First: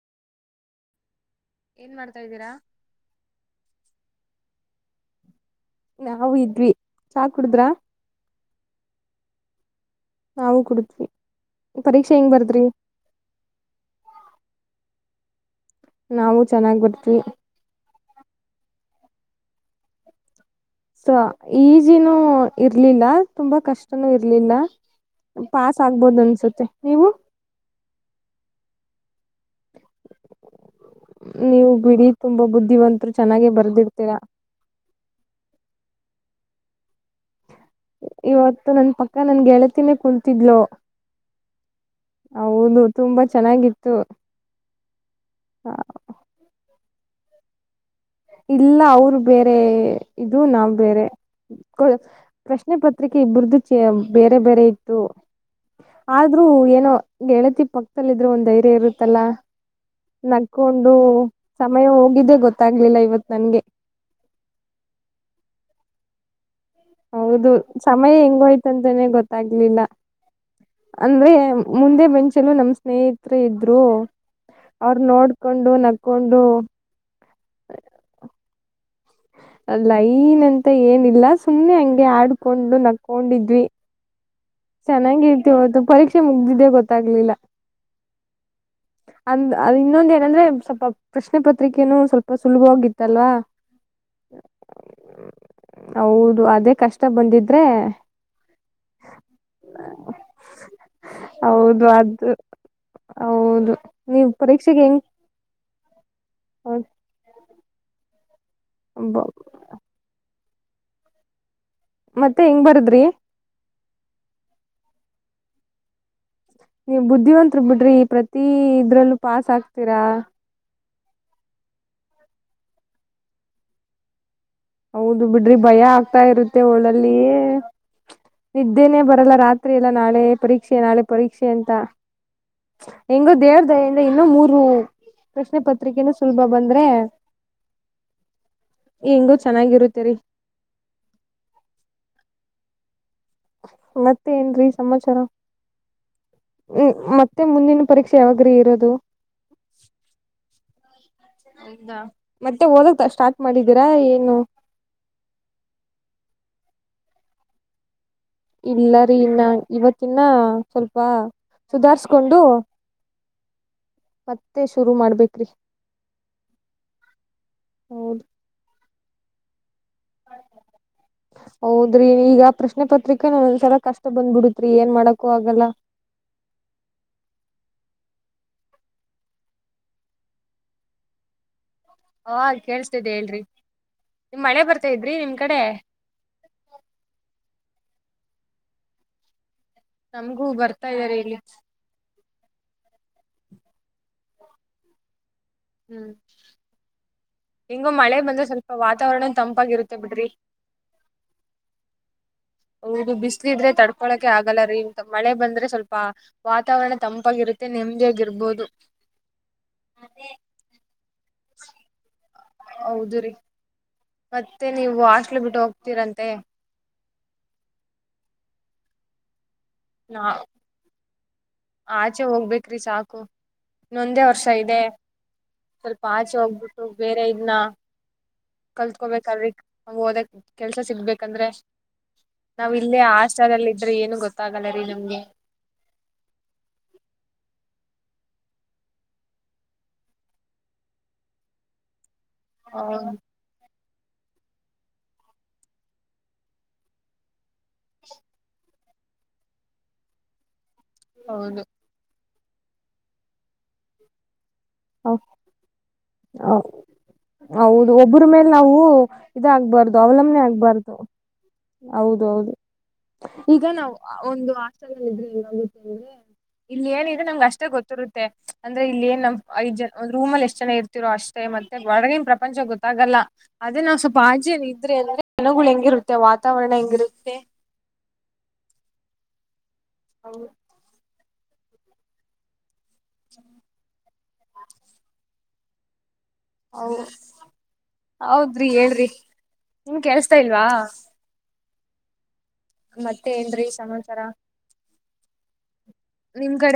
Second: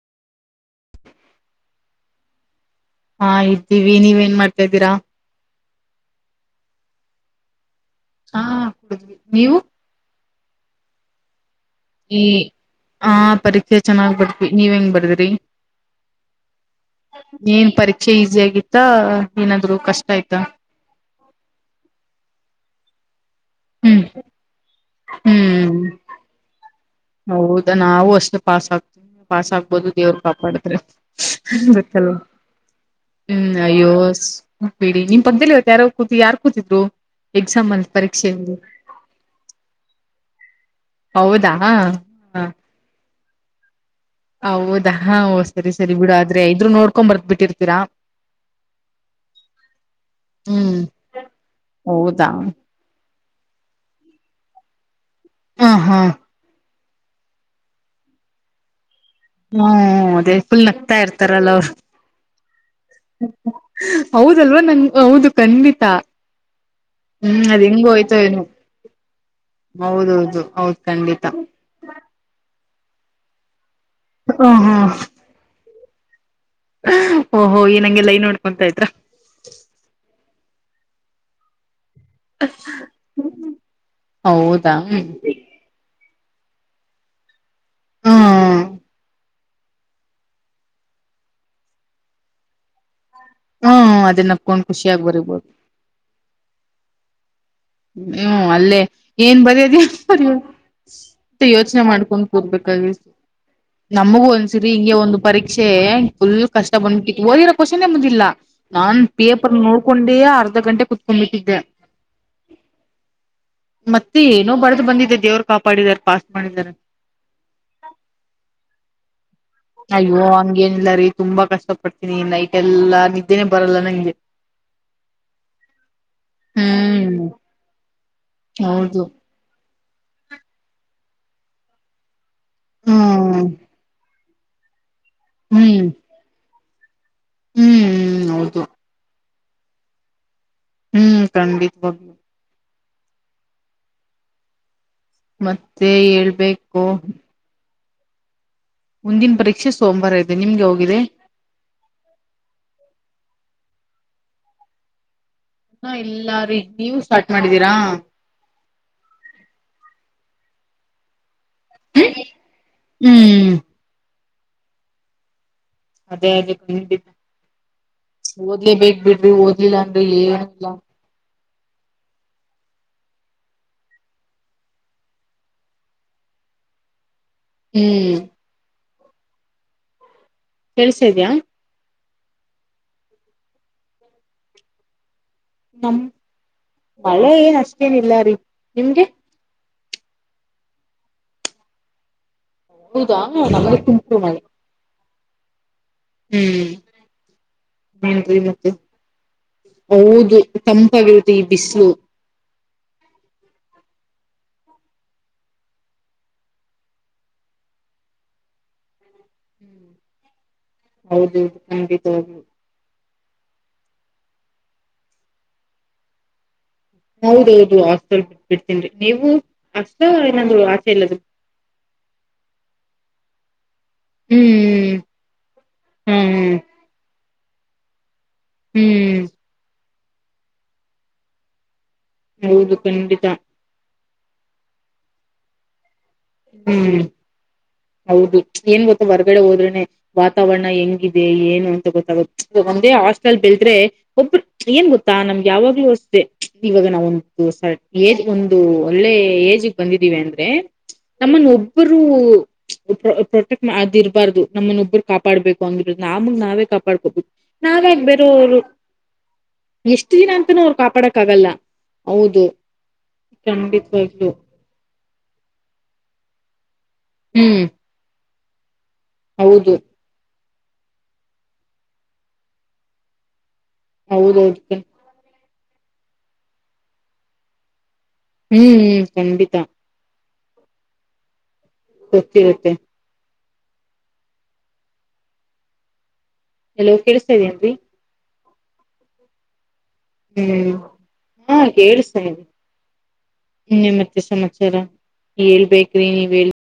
ಏನ್ ಮಾಡ್ತಾ ಇದ್ದೀರಾ ಹ ಇತಿ ವಿ ನೀ ಏನ್ ಮಾಡ್ತಾ ಇದ್ದೀರಾ ನಾವು ಇದ್ವಿ ಚಾ ಕುಡುದ್ರ ಹಾ ಕುಡಿದ್ವಿ ನೀವು ನಾವು ಕುಡದ್ವಿ ಈ ಹ ಪರೀಕ್ಷೆ ಚೆನ್ನಾಗ್ ಬರ್ತಿವಿ ನೀವ್ ಹೆಂಗ್ ಬರ್ದಿ ನಾವು ಚೆನ್ನಾಗ್ ಬರ್ದ್ವಿ [inaudible] ಏನ್ ಪರೀಕ್ಷೆ ಈಸಿ ಆಗಿತ್ತು ಆತ್ತ ಏನಾದ್ರು ಕಷ್ಟ ಆಯ್ತಾ ಸೊ ಈಜಿನೂ ಇರ್ಲಿಲ್ಲ ತುಂಬಾ ಹ್ಮ್ ಕಷ್ಟನೂ ಇರ್ಲಿಲ್ಲ ಹ್ಮ್ ಪಾಸ್ ಆಗ್ಬೋದ ಅನ್ಸುತ್ತೆ ನೀವು ಹೌದಾ ನಾವು ಅಷ್ಟೇ ಪಾಸ್ ಆಗ್ತ ಪಾಸ್ಸಾಗ್ ದು ದೇವರು ಕಾಪಾಡಿದ್ರೆ ನೀವು ಬಿಡಿ ಗೊತ್ತಲ್ಲ ತುಂಬಾ ಬುದ್ಧಿವಂತರು ಚೆನ್ನಾಗೆ ಹ್ಮ್ ಅಯ್ಯೋ ಬರ್ದಿರ್ತೀರಾ ಬಿಡಿ ನಿಮ್ ಪಕ್ಕದಲ್ಲಿ ಇವತ್ತು ಯಾರೋ ಕೂತಿ ಯಾರ್ ಕೂತಿದ್ರು ಎಕ್ಸಾಮ್ ಅಲ್ಲಿ ಪರೀಕ್ಷೆಯಲ್ಲಿ ಇವತ್ತು ನನ್ ಪಕ್ಕ ನನ್ ಗೆಳತಿನೇ ಕುಲ್ತಿದ್ಲು ಹೌದಾ ಹ ತುಂಬಾ ಚೆನ್ನಾಗಿತ್ತು ಹ ಹೌದಾ ಹಾ ಓ ಸರಿ ಸರಿ ಬಿಡು ಆದ್ರೆ ಇದ್ರು ನೋಡ್ ಉಕೊಂಬರ್ದ ಬರದ್ಬಿಟ್ಟಿರ್ತೀರ ಇಲ್ಲ ಅವರು ಬೇರೆ ಇದು ನಾವ್ ಹ್ಮ್ ಬೇರೆ ಹೌದಾ ಪ್ರಶ್ನೆ ಪತ್ರಿಕೆ ಇಬರ್ದು ಚೆ ಬೇರೆ ಬೇರೆ ಇತ್ತು ಹ ಹಾ ಆದ್ರೂ ಏನೋ ಗೆಳತಿ ಪಕ್ಕದದಲ್ಲಿ ಇದ್ರೆ ಒಂದ ಧೈರ್ಯ ಇರುತ್ತೆ ಹ್ಮ ಅದೇ ಫುಲ್ ನಗ್ಕೊಂಡು ನಗ್ತಾ ಇರ್ತಾರಲ್ಲ ಅವ್ರು ಸಮಯ ಹೋಗಿದ್ದೆ ಗೊತ್ತಾಗ್ಲಿಲ್ಲ ಇವತ್ ನನ್ಗೆ ಹೌದಲ್ವಾ ನಂ ಹೌದು ಕ ಖಂಡಿತ ಹ್ಮ್ ಹೌದು ಅದ್ ಹೆಂಗೋ ಸಮಯ ಹೋಯ್ತೋ ಏನು ಹೆಂಗೋಯ್ತಂತಾನನೆ ಗೊತ್ತಾಗ್ಲಿಲ್ಲ ಹೌದೌದು ಹೌದ್ ಖಂಡಿತ ಅಂದ್ರೆ ಮುಂದೆ ಬೆಂಚಲು ನಮಸ್ ನೇತ್ರಿ ಹ ಹಾ ಅವರು ನೋಡ್ಕೊಂಡು ನಕ್ ಓಹೋ ಏ ನಂಗೆ ಲೈನ ಹೊಡಿ ಅಂತ್ತೈತ್ರ ಅಲ್ಲ ಇನಂತ ಏನಿಲ್ಲ ಸುಮ್ಮ್ನೆ ಹಂಗೆ ಗೆ ಆಡ್ಕೊಂಡು ನಕೊಂಡಿದ್ವಿ ಹೌದಾ ಹ್ಮ ಚೆನ್ನಾಗಿತ್ತು ಅದು ಪರೀಕ್ಷೆ ಮುಗ್ದಿದ್ದೆ ಗೊತ್ತಾಗ್ಲಿಲ್ಲ ಹಾ ಅಂದ ಅ ಇನ್ನೊಂದ ಏನಂದ್ರೆ ಸ್ವಲ್ಪ ಪ್ರಶ್ನೆ ಪತ್ರಿಕೆನು ಸ್ವಲ್ಪ ಸುಲಭವಾಗಿತ್ತು ಹ್ಮ ಅದೇನಪ್ಕೊಂಡ್ ಖುಷಿಯಾಗಿ ಬರಿಬೋದು ಬಂದಿದ್ದು ಹ್ಮ್ ಅಲ್ಲೇ ಏನ್ ಬರಿಯೋದ ಬೇರಿಯೋದು ಮ ಯೋಚನೆ ಹೌದು ಮಾಡ್ಕೊಂಡು ಅದು ಕುರ್ಬೇಕಾಗಿತ್ತು ಹೌದು ನಮಗೂ ನೀವ್ ಒಂದ್ಸರಿ ಪರೀಕ್ಷೆಗೆ ಹಿಂಗೆ ಹೆಂಗ್ ಒಂದು ಪರೀಕ್ಷೆ ಫುಲ್ ಕಷ್ಟ ಬಂದ್ಬಿಟ್ಟಿತ್ತು ಓದಿರೋ ಕೋಷನೆೆ ಬಂದಿಲ್ಲ ನಾನ್ ಪೇಪರ್ ನೋಡ್ಕೊಂಡೇ ಅರ್ ರ್ದ ಗಂಟೆ ಕುತ್ಕೊಂಡ್ ಬಿಟ್ಟಿದ್ದೆ ಮತ್ತೆ ಹೆಂಗ್ ಬರದ್ರಿ ಮತ್ತೆ ಏನೋ ಬರ್ದು ಬಂದಿದೆೆ ದೇವರು ಕಾಡಿದ್ದಾರೆ ಪಾಸ್ ಮಾಡಿದ್ದಾರೆ ನೀವ್ ಬುದ್ಧಿವಂತ್ರ ಬಿಡ್ರಿ ಪ್ರತಿ ಇದ್ರಲ್ಲೂ ಪಾಸ್ ಆಗ್ ಅಯ್ಯೋ ಹಂಗೇನ ಇಲ್ಲರೀ ತುಂಬಾ ಕಷ್ಟಪಟ್ಟ ನೀ ನೈಟ್ ಎಲ್ಲಾ ನಿದ್ದೇನೆ ಬರಲ್ಲ ನಂಗೆ ಹೌದು ಬಿಡ್ರಿ ಭಯ ಆಗ್ತಾ ಇರುತ್ತೆ ಒಳಲ್ಲಿ ಹ್ಮ್ ನಿದ್ದೇನೆ ಹೌದು ಬರಲ್ಲ ರಾತ್ರಿ ತ್ರಿಯಲ್ಲ ನಾಳೆ ಪರೀಕ್ಷೆ ನಾಳೆ ಪರೀಕ್ಷೆ ಅಂತ ಹೆಂಗೋ ಹ್ಮ್ ದೇವ್ರದಯೆಯಿಂದ ಇನ್ನು ಮೂರು ರು ಪ್ರಶ್ನೆ ಪತ್ರಿಕೆನ ಸುಲಭ ಬಂದು ದ್ರೆ ಹ್ಮ್ ಹ್ಮ್ ಹೌದು ಹಿಂಗು ಚೆನ್ನಾಗಿರುತ್ತೇರಿ ಹ್ಮ್ ಖಂಡಿತವಾಗ್ಲೂ ಮತ್ತೆನ್ ರೀ ಮತ್ತೆ ಹೇಳ್ಬೇಕು ಹ್ಮ್ ಮತ್ತೆ ಮುಂದಿನ ಪರೀಕ್ಷೆ ಯಾವಗ್ರೀ ಮುಂದಿನ ಪರೀಕ್ಷೆ ಸೋಮವಾರ ಇದೆ ನಿಮ್ದ ಯವಾಗಿದೆ ಹೌದಾ ಮತ್ತೆ ಓದಕ್ ಸ್ಟಾರ್ಟ್ ಮಾಡಿದೀರಾ ಏನು ಹ ಎಲ್ಲಾರೂ ನೀವು ಸ್ಟಾರ್ಟ್ ಮಾಡಿದ್ದೀರಾ ಇಲ್ಲರಿೀ ಇನ್ನ ಇವತ್ತಿನ ಸ್ವಲ್ಪ ಸುಧಾರ್ಸ್ಕೊಂಡು ಹ್ಮ್ ಮತ್ತೆ ಶುರು ಮಾಡ್ಬೇಕೇ್ರಿ ಅದೇ ಅದೇ ಖ ಹೌದ್ ಓದಲೇಬೇಕು ಹ್ಮ್ಮ್ಮ್ ಇಲ್ಲ ಅನ್ಏನು ಇಲ್ಲ ಹೌದ್ರಿ ಈಗ ಪ್ರಶ್ನೆ ಪತ್ರಿಕೆನ ಒಂದ್ಸಲ ಕಷ್ಟ ಬಂದ್ಬಿಡತ್ಿ ಏನ್ ಮಾಡಕು ಆಗಲ್ಲ ಹ್ಮ್ ಕೆಳ್ಸ ಇದ್ಯಾ ಹಾ ಕೇಳ್ಸ್ತೇಿದೆ ಹೇಳ್ರಿ ನಿಮ್ ಮಳೆ ಬರ್ತಾ ಇದ್ರಿ ನಿಮ್ಗೆ ನಮ ಮಳೆ ಏನಷ್ಟ ೇನಿಲ್ಲ ರೀ ನಿಮ್ಗೆ ನಮ್ಗೂ ಬರ್ತಾ ಇದ್ದಾರೆ ಇಲ್ಲಿ ಊದಾ ನಮ್ಮಗೆ ತುಂಪರು ಮಾಡಿ ಹ್ಮ್ ಹ್ಮ್ ಹೆಂಗೋ ಮಳೆ ನರಿ ಬಂದ್ರೆ ಮತ್ತೆ ಸ್ವಲ್ಪ ವಾತಾವರಣ ತಂಪಾಗಿರುತ್ತೆ ಬಿಡ್ರಿ ಹೌದು ತಂಪಾಗಿರುತ್ತೆ ಈ ಬಿಸಿಲು ಹೌದು ಬಿಸ್ಲ ಇದ್ರೆ ತಡ್ಕೊಳಕೆ ಆಗಲ್ಲ ರೀ ಇಂತ ಮಳೆ ಬಂದ್ರೆ ಸ್ವಲ್ಪ ವಾತಾವರಣ ತಂಪಾಗಿರುತ್ತೆ ನೆಮ್ಮದಿಯಾಗಿರ್ಬೋದು ಹೌದೌದು ಖಂಡಿತ ಹದು ಹ್ಮ್ ಮತ್ತೆ ನೀವು ಹಾಸ್ಟ್ಲ್ ಬಿಟ್ಟು ಹೋಗ್ತೀರಂತೆ ಹೌದೌದು ಆಾಸ್ಟಲ್ ಬಿಟ್ಟ ಬಿಡ್ತನ್ಿ ನೀವು ಅಷ್ಟ ನಾ ಏನಾದ ಆಚೆ ಇಲ್ಲದು ಆಚೆ ಹೋಗ್ಬೇಕೇ್ರಿ ಸಾಕು ಇನ್ನೊಂದೇ ವರ್ಷ ಇದೆ ಹ್ಮ್ ಸ್ವಲ್ಪ ಆಚೆ ಹ್ಮ್ ಹೋಗ್ಬಿಟ್ಟು ಬೇರೆ ಇದ್ನ ಹ್ಮ್ ಕಲ್ತ್ಕೊಬೇಕಲ್ಿ ಹ ಹೋದಕ್ ಕೆಲ್ಸ ಸಿಗ್ಬೇಕಂದ್ರೆ ಹ್ಮ್ ನಾವ್ ಹೌದು ಇಲ್ಲೇ ಖಂಡಿತ ಆಶ್ರದಲ್ಲಿ ಇದ್ರೆ ಏನು ಗೊತ್ತಾಗಲ್ಲ ರೀ ನಿಮ್ಗೆ ಹ್ಮ್ ಹೌದು ಏನ್ ಗೊತ್ತ ಹೊರಗಡೆ ಹೋದ್ರನೆ ವಾತಾವರಣ ಹೆಂಗಿದೆ ಏನು ಅಂತ ಗೊತ್ತಾಗುತ್ತೆ ಒಂದೇ ಹಾಸ್ಟೆಲ್ ಬೆಳದ್ರೆ ಒಬ್ರ ಏನ್ ಗೊತ್ತಾ ನಮ್ಗೆ ಯಾವಾಗ್ಲೂ ಅಷ್ಟೆ ಇವಾಗ ನಾವೊಂದು. ಸರ್ ಏದ ಒಂದು. ಒಳ್ಳೆ ಏಜಿಗೆ ಬಂದಿದ್ದಿವವಿ ಅಂದ್ರೆ. ನಮ್ಮನ್ ಹೌದು ಒಬ್ಬರು. ಪ್ರೊಟೆಕ್ಟ್ ಆರಬಾರ್ದು. ಹ ನಾವೇ ಕಾಪಾಡ್ಕೋಬೇಕು. ಹೌದು ನಾವ್ಯಾಕ್ ಒಬರ ಮೇಲೆ ಬೇರೆಯವ್ರು ನಾವು ಇದಾಗಬಾರ್ದು ಎಷ್ಟು ದಿನ ಅವಲಂಬನೆ ಅಂತಾನೂ ಅವ್ರು ಆಗ್ಬಾರ್ದು ಕಾಪಾಡಕ್ ಆಗಲ್ಲ. ಹೌದ ಹೌದು ಈಗ ನಾ ಖಂಡಿತವಾಗ್ಲು ಒಂದು ಹಟಲ್ ಇದ್ರೆಂಗಾಗುತ್ತ ಇಲ್ಲಿ ಏನಿದೆ ನಮ್ಗೆ ಹ್ಮ್ ಅಷ್ಟೇ ಗೊತ್ತಿರುತ್ತೆ ಅಂದ್ರೆ ಇಲ್ಲಿ ಏನು ಐದು ಹೌದು ಜನ ಒಂದು ರೂಮ ಅ ಎಷ್ಟು ನ ಇರ್ತಿರೋ ಅಷ್ಟೇ ಮತ್ತೆ ಒಡಗಿನ ಪ್ರಪಂಚ ಗೊತ್ತಾಗಲ್ಲ ಅದೇ ನಾವ್ ಸ್ವಪ ಆಜೇಏ ಹೌದೌದು ಹ್ಮ್ ಇದ್ರಿ ಜನಗಳು ಹೆಂಗಿರುತ್ತೆ ವಾತಾವರಣ ಹೆಂಗಿರುತ್ತೆ ಹ್ಮ್ ಹ್ಮ್ ಕಂಡಿತಾ ಹೌದು ತ್ತೆ ತ್ತೆ [unintelligible] ಹ್ಮ [unintelligible] ಹಲೋ ಕೇಳಸ್ತಾ ಇದ್ದ ಅನ್ರಿ ರಿ ಹೇಳ್ರಿ ನಿಮ್ ಕೇಳ್ಸ್ತಾ ಇಲ್ವಾ [unintelligible] ಕೇರ್ ಸನ್ ಮತ್ತೆ ಏನ್ರೀ ನಿ ಮತ್ತೆ ಸಮಾಚಾರ ಸಮಾಚಾರ ಹೇಳ್ಬೇಕ್ರಿ ನೀವ ನಿಮ್ ಕಡೆ